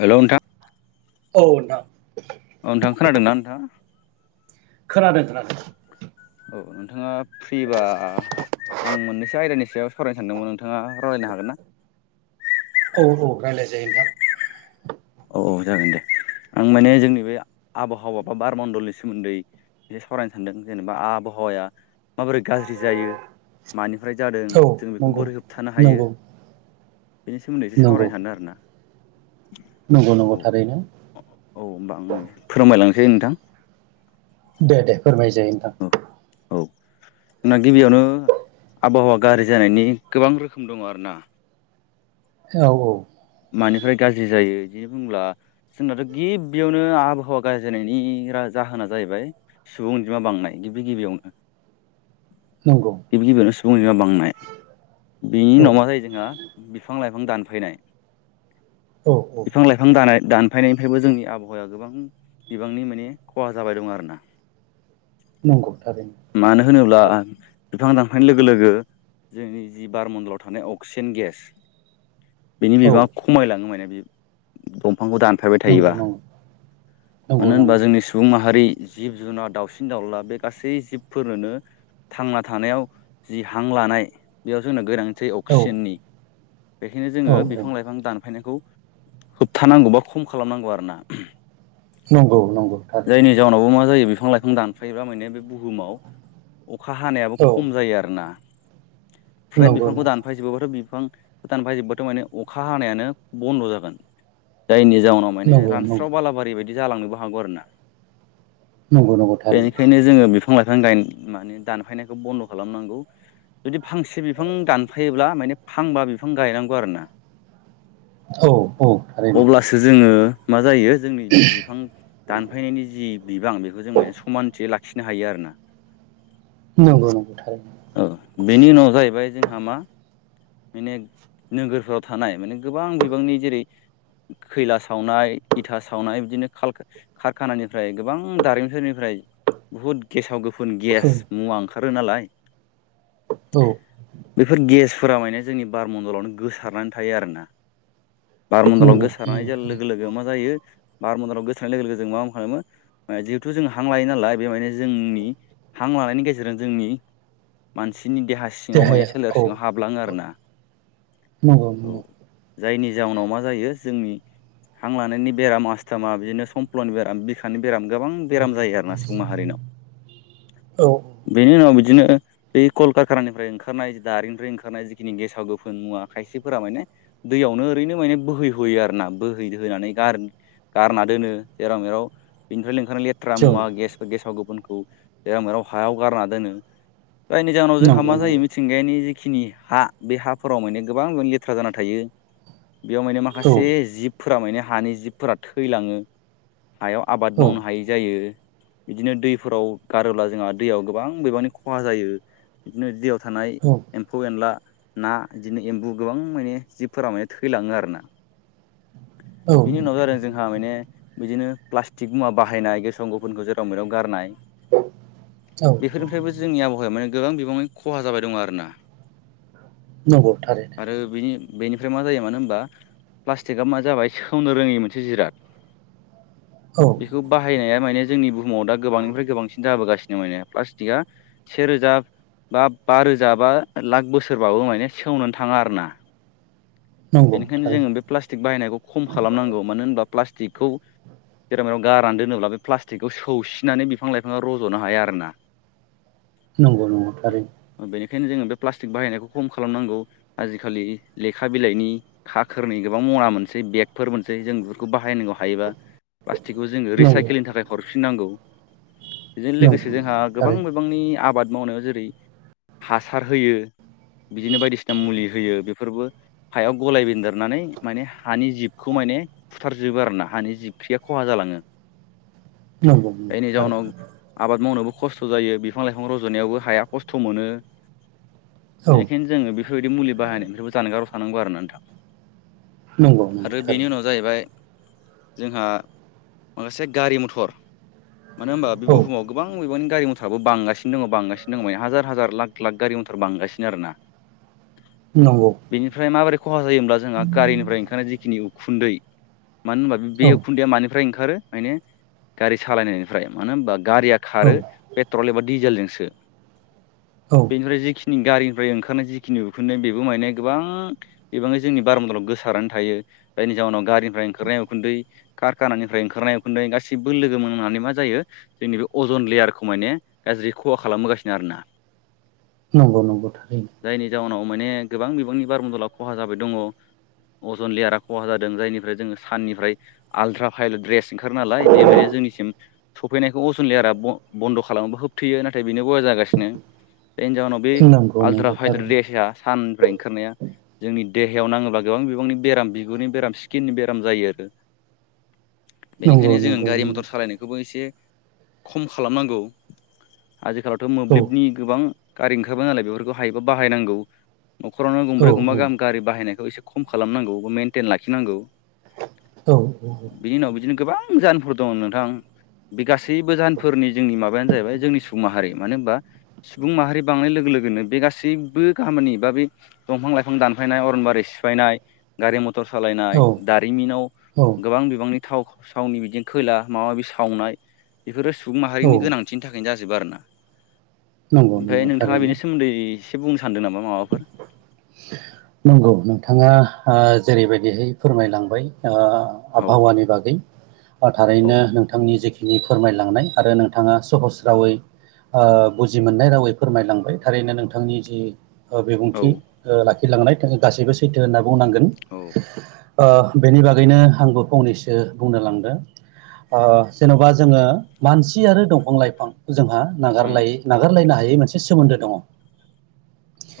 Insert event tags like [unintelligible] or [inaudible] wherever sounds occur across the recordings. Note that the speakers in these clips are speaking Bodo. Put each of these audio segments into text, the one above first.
हेलौ नोंथां औ नोंथां अ नोंथां खोनादोंना नोंथाङा? खोनादों खोनादों। औ नोंथाङा फ्रिबा आं मोननैसो आयदानि सायाव सावरायनो सानदोंमोन नोंथां। नोंथाङा रायलायनो हागोन ना? रायलाय जायो नोंथां। औ औ जागोन दे आं माने जोंनि बे आबहावा बा बार मण्डलनि सोमोन्दै एसे सावरायनो सानदों जेनेबा आबहावाया माबोरै गाज्रि जायो मानिफ्राय जादों नोंथां औ जों बेखौ नंगौ बोरै होबथानो हायो नंगौ बेनि सोमोन्दै एसे नंगौ सावरायनो सानदों आरो ना। नंगौ नंगौ औ थारैनो औ होमबा फोरमायलांसै नोंथां। दे दे फोरमाय जायो औ नोंथां। औ जोंना गिबियावनो आबहावा गाज्रि जानायनि गोबां रोखोम दङ आरो ना औ औ मानिफ्राय गाज्रि जायो बिनो बुंब्ला जोंनाथ' गिबियावनो आबहावा गाज्रि जानायनि जाहोना जाहैबाय सुबुं अनजिमा बांनाय गिबि गिबियावनो नंगौ गिबि गिबियावनो सुबुं अनजिमा बांनाय बिनि औ उनाव मा जायो जोंहा बिफां लाइफां दानफायनाय औ औ बिफां लाइफां दानाय दान फायनायनिफ्रायबो जोंनि आबहावाया गोबां बिबांनि माने खहा जाबाय दं आरोना। नंगौ थारैनो मानो होनोब्ला बिफां दानफायनाय लोगो लोगो जोंनि जि बारमण्डलाव थानाय अक्सिजेन गेस बिनि औ बिबां [unintelligible] माने बेयो बिफांखौ दानफायबाय नंगौ थायोबा नंगौ नंगौ मानो होनबा नंगौ जोंनि सुबुं माहारि जिब जुनार दाउसिन दाउला बे गासै जिबफोरनोनो थांना थानायाव जि हां लानाय बेयाव जोंनो गोनां थि औ अक्सिजेननि बेखायनो जोङो औ औ बिफां लाइफां दानफायनायखौ होबथानांगौ बा खम खालामनांगौ आरोना। नंगौ नंगौ जायनि थारैनो जाउनावबो मा जायो बे बिफां लाइफां दानफायोबा माने बे बुहुमाव अखा हानायाबो औ खम जायो आरो ना फ्राय नंगौ बिफांखौ दानफाय जबोबाथ बिफांखौ दानफाय जोबबाथ माने अखा हानायानो बन्द जागोन जायनि जाउनाव माने नंगौ नंगौ रानस्राव बालाारि बाय जालांनोबो हागौ आरोना नंगौ नंगौ थारैनो बेनिखायनो जोङो बिफां लाइफां गाय माने दानफायनायखौ बन्द खालामनांगौ जुदि फांसे बिफां दानफायोब्ला माने फांबा बिफां गायनांगौ आरोना औ औ थारैनो अब्लासो जोङो मा जायो जोंनि दि बिफां दानफायनायनि जि बिबां बेखौ जों माने समानथि लाखि खिनो हायो आरोना नंगौ नंगौ थारैनो औ बेनि उनाव जाहैबाय जों जोंहा मा माने नोगोरफ्राव थानाय माने गोबां बिबांनि जेरै खैला सावनाय इथा सावनाय बिदिनो कारखानानिफ्राय गोबां दारिमिनफोरनिफ्राय बुहुद गेसाव गेसाव गोफोन गुफुन औ गेस मुवा ओंखारो नालाय औ बेफोर गेस फोरा माने जोंनि बारमन्दलावनो गोसारनानै थायो आरोना बारमन्दलाव नंगौ नंगौ गोसारनाय लोगो थारैनो लोगो मा जायो बारमन्दाराव गोसारनाय लोगो लोगो जों मा-मा खालामो जिहेथु जों हां लायो नालाय बे माननो जोंनि हां लानायनि गेजेरजों जोंनि मानसिनि देहा सिङाव माने देहाया सोलेर औ सिङाव हाबलाङो आरोना नंगौ औ नंगौ जायनि जाउनाव मा जायो जोंनि हां लानायनि बेराम आस्थामा बिदिनो समफ्लनि बेराम बिखानि बेराम गोबां बेराम जायो आरोना सुबुं माहारिनाव औ बेनि उनाव औ बिदिनो बिदिनो कलकारखानानिफ्राय ओंखारनाय जि दारिनिफ्राय ओंखारनाय जिखिनि गेसाव गोफोन मुवा खायसे फोर माने दैयावनो ओरैनो माने बोहैहोयो आरोना बोहैहयो गारनो गारना दोनो जेराव मेराव बिनिफ्राय बेखायनो लेथ्रा जौ मुवा गेसफोर गेसाव गोफोनखौ जेराव मेराव हायाव गारना दोनो जायनि जाहोनाव जोंहा नंगौ मा जायो नंगौ मिथिंगानि जिखिनि हा बे हाफोराव माने गोबां लेथ्रा लेथ्रा जाना थायो बेयाव माने औ माखासे जिबफोरा माने हानि जिबफोरा थैलाङो हायाव आबाद औ मावनो हायै जायो बिदिनो दैफोराव गारोब्ला जोंहा दैयाव गोबां बिबांनि खहा जायो बिदिनो दैयाव थानाय औ एम्फौ एनला ना बिदिनो एम्बु गोबां माने जिबफोरा माने थैलाङो आरोना औ बिनि उनाव जादों जोंहा माने बिदिनो प्लास्टिक मुवा बाहायनाय गसाव गोफोनखौ जेराव मेरायाव गारनाय औ बेफोरनिफ्रायबो जोंनि आबहावाया माने गोबां बिबाङनि खहा जाबाय दं आरोना नंगौ थारै आरोनि बेनिफ्राय मा जायो मानो होनबा प्लास्टिकआ मा जाबाय सेवनो रोङै मोनसे जिराद औ बेखौ बाहायनाया माने जोंनि बुहुमाव दा गोबांनिफ्राय गोबांसिन जाबोगासिनो निमाने प्लास्टिकआ सेेरोजा बा-बा रोजा बा लाख बोसोरबाबो माने सेवनानै थां थाङा आरोना नंगौ बेनिखायनो थारै जोङो बेक बाहायनाय खम खालामनांगौ मानो होनबा प्लास्टिकखौ जेराव बेेराव गारान दोनोब्ला बे प्लास्टिकखौ सौसिनानै बिफां लाइफाङा रज'नो हाया आरोना नंगौ नंगौथारै बेखायनो जोङो बे प्लास्टिक बाहायनायखौ खम खालामनांगौ आजिखालि लेखा बिलाइनि खाखोरननि गोबां मना मोनसै बेगफोर मोनसै जों बेफोरखौ बाहाय बाहायनांगौ हायोबा प्लास्टिकखौ जोङो नंगौ रिसाइकेलनि थाखाय हरफिननांगौ बेजों नंगौ लोगोसे जोंहा नंगौ गोबां थारै बिबांनि आबाद मावनायाव जेरै हासार होयो बिदिनो बायदिसिना मुलि होयो बेफोरबो हायाव गलाय बेन्देरनानै माने हानि जिबखौ माने फुथारजोब बो आरोना हानि जिबख्रिया खहा जालाङो नंगौ नंगौ जायनि थारै जााहोनाव आबाद मावनोबो खस्थ' जायो बिफां लाइफां रज'नायावबो हाया खस्थ' मोनो औ बेनिखायनो जो बिदि मुलि बाहायनाय बेबो जानगाराव थानांगौ आरोना नोंथां नंगौ नंगौ आरो थारै बेनि उनाव जाहैबाय जोंहा माखासे गारि मथर मानो होनबा औ बेुहुमाव गोबां मबानि गारि म मथराबो बांगासिनो दङ बांगासिनो दङ मान हाजार हाजार लाख लाख गारि मनथार बांगासिनो आरो ना नंगौ बेनिफ्राय माबोरै खहा जायो होनब्ला जोंहा गारिनिफ्राय ओंखारनाय जिखिनि उखुन्दै मानो होनबा बे औ उखुन्दैया मानिफ्राय ओंखारो मे गारि सालायनायनिफ्राय मानो होनबा गारिया औ खारो पेट्रल एबा डिजेलजोंसो औ बेनिफ्राय जखि गारिनिफ्राय ओंखारनाय जि खिनि उखुनाय बेबो मायनाय गोबां बिबाङै जोंनि बारमदलाव गोसारानानै थायो जायनि जाउनाव गारिनिफ्राय ओंखारनाय उखुन्दै कारखाननिफ्राय ओंखारनाय उखुन्दै गासिबो लोगो मोननानै मा जायो जोंनि बेजन लेयारखौ माने गाज्रि खहा खालामबोगासिनो आरोना नंगौ नंगौ थारै जायनि जाहनाव माने गोबां बिबांनि बार बदला खहा जाबाय दङ अजन लेयारा खहा जादों जायनिफ्राय जोङो साननिफ्राय आलट्रा भाइले द्रेस सिंखार नालाय बेयो माने जोंनिसिम सफैनायखौ अजन लेयारा बन्द खालामोबा होबथैयो नाथाय बेनो बया जागासिनो जायनि जाहोनाव बे नंगौ आलट्रा नंगौ हाइद्रे थारैनो देसआ साननिफ्राय ओंखारनाया जोंनि जोंनि देहायाव नाङोबा गोबां बिबांनि बेराम बिगुरनि बेराम स्किननि बेराम जायो आरो नंगौ बेनिखायनो जोङो नंगौ गारि नंगौ मथर सालायनायखौबो एसे खम खालामनांगौ आजिखालावथ औ मोब्लिबनि गोबां गारि ओंखारबा नालाय बेफोरखौ हायोबा बायांगौ नखरावनो औ गंब्रै गंब औ गाहाम गारि बाहायनाय बेखौ एसे खम खालामनांगौ बा मेेनटेन लाखिनांगौ औ बिनि उनाव बिदिनो गोबां गोबां जाहोनफोर दं नोंथां बे गासैबो जाहोनफोरनि जोंनि माबायानो जाहैबाय जोंनि सुबुं माहारि मानो होनबा सुबुं माहारि बांनाय लोगो लोगोनो बे गासैबो गामिनि बा बे दंफां लाइफां दानफायनाय अरन बारिै सिफायनाय गारि मथर मटर सालायनाय औ दारिमिनाव औ गोबां बिबांनि थाव थावनि बिदिनो खैला माबा माबि सावनाय बेफोरो सुबुं औ माहारिनि गोनांथिनि थाखायनो ज जोब आरोना नंगौ ओमफ्राय नंगौ नोंथाङा थारैनो बेनि सोमोन्दै एसे बुंनो सानदों नामा माबाफोर नंगौ नोंथाङा जेरैबायदिहाय फोरमायलांबाय औ आबहावानि बागै थारैनो औ नोंथांनि जिखिनि फोरमायलांनाय आरो नोंथाङा सहस रावै बुजि मोननाय रावै फोरमायलांबाय थारैनो नोंथांनि जि औ बिबुंथि लाखिलांनाय गासैबो सैथो होनना बुंनांगोन औ बेनि बागैनो आंबो फंनैसो बुंनो लांदों जेनबा जोङो मानसि आरो दंफां लाइफां जोंहा उम नागारलायै नागारलायनो हायै मोनसे सोमोन्दो दङ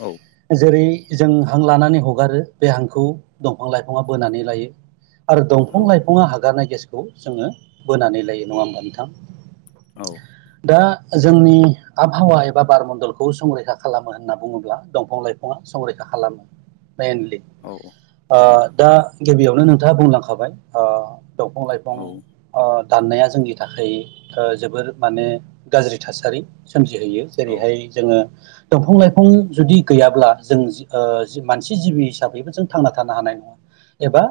औ जेरै जों हां लानानै हगारो बे हांखौ दंफां लाइफाङा बोनानै लायो आरो औ दंफां लाइफाङा हगारनाय गेसखौ जोङो बोनानै लायो नङा होमबा नोंथां औ दा जोंनि आबहावा एबा बार मन्डलखौ संरैखा खालामो होनना बुङोब्ला दंफां लाइफाङा संरैखा खालामो मेइनलि औ औ दा गिबियावनो नोंथाङा बुंलांखाबाय दंफां लाइफां औ दाननाया जोंनि थाखाय जोबोर माने गाज्रि थासारि सोमजिहोयो औ जेरैहाय जोङो दंफां लाइफां जुदि गैयाब्ला जों मानसि जिबि हिसाबैबो जों थांना थानो हानाय नङा एबा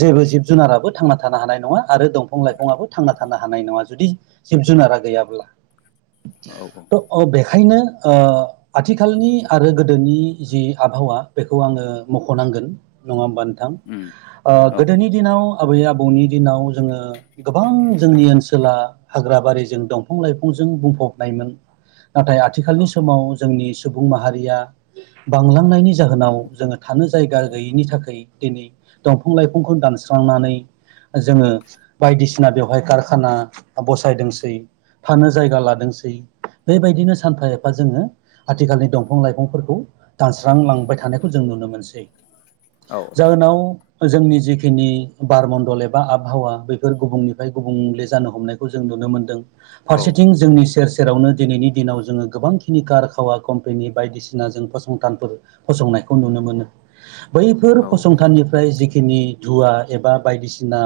जेबो जिब जुनाराबो थांना थानो हानाय नङा आरो दंफां लाइफाङाबबो थांना थानो हानाय नङा जुदि जिब जुनारा गैयाब्ला औ उम औ थ बेखायनो आथिखालनि आरो गोदोनि जि आबहावा बेखौ आङो मख'नांगोन नङा होमबानो गोदोनि दिनाव आबै आबौनि दिनाव जोङो गोबां जोंनि ओनसोला हाग्रा बारिजों दंफां लाइफांजों बुंफबनायमोन नाथाय आथिखालनि समाव जोंनि सुबुं माहारिया बांलांनायनि जाहोनाव जोंङो थानो जायगा गैयिनि थाखाय दिनै दंफां लाइफांखौ दानस्रांनानै जोंङो बायदिसिना बेवहाय कारखाना बसायदोंसै थानो जायगा लादोंसै बेबायदिनो सानफा एफा जोंङो आथिखालनि दंफां लाइफांफोरखौ खौ दानस्रांलांबाय थानायखौ जों नुनो मोनसै जाहोनाव जोंनि जिखिनि बारमण्डल एबा आबहावा बेफोर गुबुंनिफ्राय गुबुंले जानो हमनायखौ जों नुनो नुनो मोन्दों फारसेथिं जोंनि सेर सेरावनो दिनैनि दिनाव जोंङो गोबांखिनि कार खावा कम्पेनि बायदिसिना बायदिसिना फंनायखौ नुनो मोनो बैफोर फसंथाननिफ्राय नि धुवा एबा बायदिसिना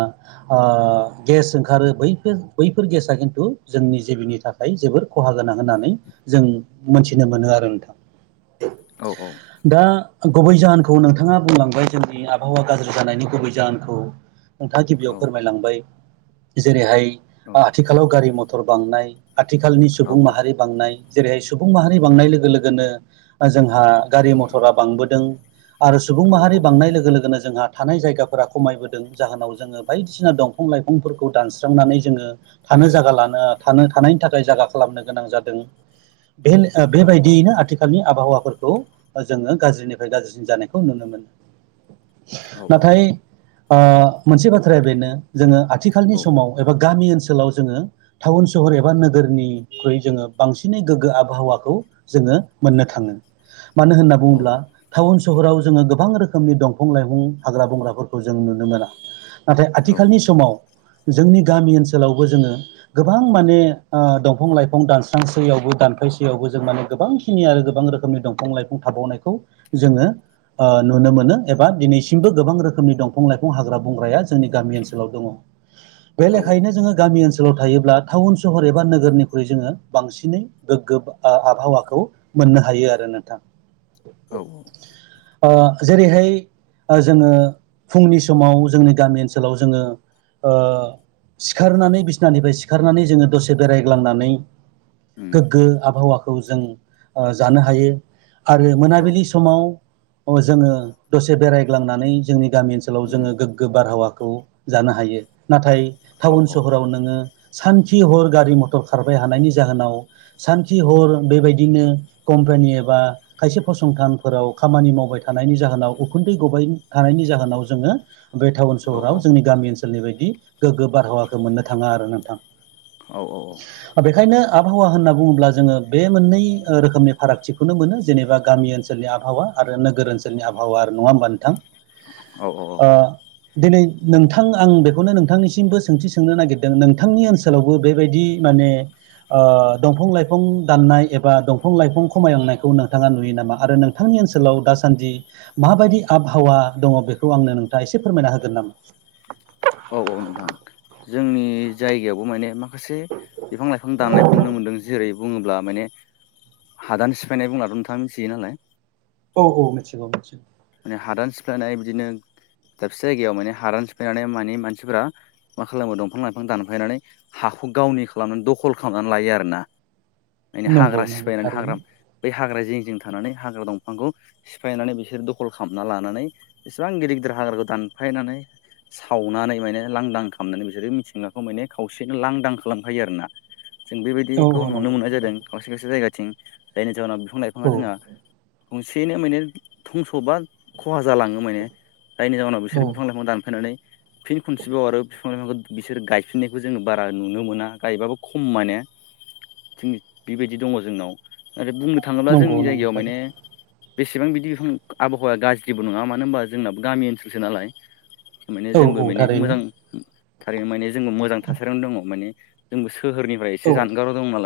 गेस ओंखारो बैफोर खिन्थु जोंनि जिबिनि थाखाय जोबोर खहा गोनां होननानै जों मोनथिनो मोनो आरो नोंथां दा गुबै जाहोनखौ नोंथांङा बुंलांबाय जोंनि आबहावा गाज्रि जानायनि गुबै जाहोनखौ नोंथां गिबियाव फोरमायलांबाय जेरैहाय आथिखालाव गारि मथर बांनाय आथिखालनि सुबुं माहारि बांनाय जेरैहाय सुबुं माहारि बांनाय लोगो लोगोनो जोंहा जोंहा गारि मथरा बांबोदों आरो सुबुं माहारि बांनाय लोगो लोगोनो जोंहा थानाय जायगाफोरा खमायबोदों जाहोनाव जोङो बायदिसिना दंफां लाइफांफोरखौ दानस्रांनानै जोंङो थानो जायगा लानो थानो थानायनि थाखाय जायगा खालामनो गोनां जादों बेबायदियैनो आथिखाल आबहावाफोरखौ जोङो गाज्रिनिफ्राय गाज्रिसिन जानायखौ नुनो मोनो नाथाय मोनसे बाथ्राया बेनो जोंङो आथिखालनि समाव एबा गामि ओन ओनसोलाव जोंङो टाउन सहर एबा नोगोरनिख्रुइ जोंङो बांसिनै गोगो आबहावाखौ जोंङो मोननो थांङो मानो होनना बुङोब्ला टाउन सहराव जोंङो गोबां रोखोम रोखोमनि दंफां लाइफां हाग्रा बंग्राफोरखौ जों नुनो मोना नाथाय आथिखालनि समाव जोंनि गामि ओनसोलावबो जोङो गोबां माने दंफां लाइफां दानस्रांस्रियावबो दानफै बैसोआवबो जों माने गोबांखिनि आरो गोबां रोखोमनि दंफां लाइफां थाबावनायखौ जोंङो नुनो मोनो एबा दिनैसिमबो गोबां रोखोमनि दंफां लाइफां हाग्रा बंग्राया जोंनि गामि ओनसोलाव दंङो बे औ लेखायैनो जोंङो गामि ओनसोल ओनसोलाव थायोब्ला टाउन सहर एब गोरनिख्रुइ जोंङो बांनै गोगो आबहावाखौ मोननो हायो आरो नोंथां औ - औ जेरैहाय जोंङो फुंनि समाव जोंनि गामि ओनसोलाव जोंङो सिखारनानै बिसनानिफ्राय सिखारनानै जोंङो दसे बेरायग्लांनानै उम गोगो आबहावाखौ जों जानो हायो आरो औ उम औ मोनाबिलि समाव जोंङो दसे बेरायग्लांनानै जोंनि गामि ओनसोलाव उम जोंङो गोगो बारहावाखौ जानो हायो नाथाय औ औ टाउन सहराव नोंङो सानखि हर गारि मथर खारबाय हानायनि जाहोनाव सानखि हर बेबायदिनो कम्पानि एबा खायसे फसंथानफोराव खामानि मावबाय थानायनि जाहोनाव उखुन्दै गबाय थानाय नि जाहोनाव जोंङो बे टाउन औ सहराव जोंनि गामि ओनसोलनि बायदि गोगो बारहावाखौ मोननो थांङा आरो नोंथां बेखायनो आबहावा होनना बुङोब्ला जोंङो बे मोननै ओ रोखोमनि फारागथिखौनो मोनो जेनेबा गामि ओनसोलनि आबहावा आरो नोगोर ओनसोलनि आबहावा नंङा होमबा नोंथां औ - औ - औ ओ दिनै नोंथां आं बेखौनो नोंथांनिसिमबो सोंथि सोंनो नागिरदों नोंथांनि ओनसोलावबो बेबायदि माने ओ दंफां लाइफां दाननाय एबा दं फां लाइफां खमायलांनायखौ नोंथांङा नुयो नामा आरो नोंथांनि ओनसोलाव दासान्दि माबायदि आबहावा दङो बेखौ आंनो नोंथांङा एसे फोरमायना होगोन नामा औ- औ नोंथां जोंनि जायगायावबो माने खासे बिफां लाइफां दाननायखौ नुनो मोनदों जेरै बुङोब्ला माने हादान सिफायनाय बुंब्लाथ नोंथां मिथियो नालाय औ औ मिथिगौ मिथिगौ माने हादान सिफ्लायनाय बिदिनो दाबसे जायगायाव माने हादान सिफायनानै मानि मानसिफोरा मा खालामो दंफां लाइफां दानफायनानै हा गावनि खालामनानै दखल खालामनानै लायो आरोना माने नंगौ हाग्रा नंगौ सिफायनानै हाग्रा थारैनो बै हाग्रा जिं जिं थानानै हाग्रा दंफांखौ सिफायनानै बिसोर खल खालामना लानानै इसेबां गिदिर गिदिर हाग्राखौ दानफायनानै सावनानै माने लांदां खालामनानै बिसोरो मिथिंगाखौ माने खावसेनो लांदां खालामखायो आरोना जों औ बेबायदिखौ औ नुनो नंगौ मोननाय जादों नंगौ खायसे खायसे जायगाथिं जायनि जाहोनाव बिफां लाइफाङा औ जोंहा [unintelligible] सेयैनो माने धंस'बा खहा जालाङो माने जायनि जाउनाव बिसोर औ बिफां लाइफां दानफायनानै फिन खनसेबाव आरो बिफां बिसोर गायफिननायखौ जोङो बारा नुनो मोना गायबाबो खम माने जों बेबायदि दङ जोंनाव आरो बुंनो थाङोब्ला नंगौ जोंनि नंगौ जायगायाव थारै माने बेसेबां बिदि [unintelligible] आबहावाया गाज्रिबो नोङा मानो होनबा जोंना गामि ओनसोलसो नालाय माने औ जोंबो औ माने थारैनो मोजां थारैनो माने जोंबो मोजां थासारियावनो दङ माने जोंबो सो सोहोरनिफ्राय एसे औ जानगाराव दं नालाय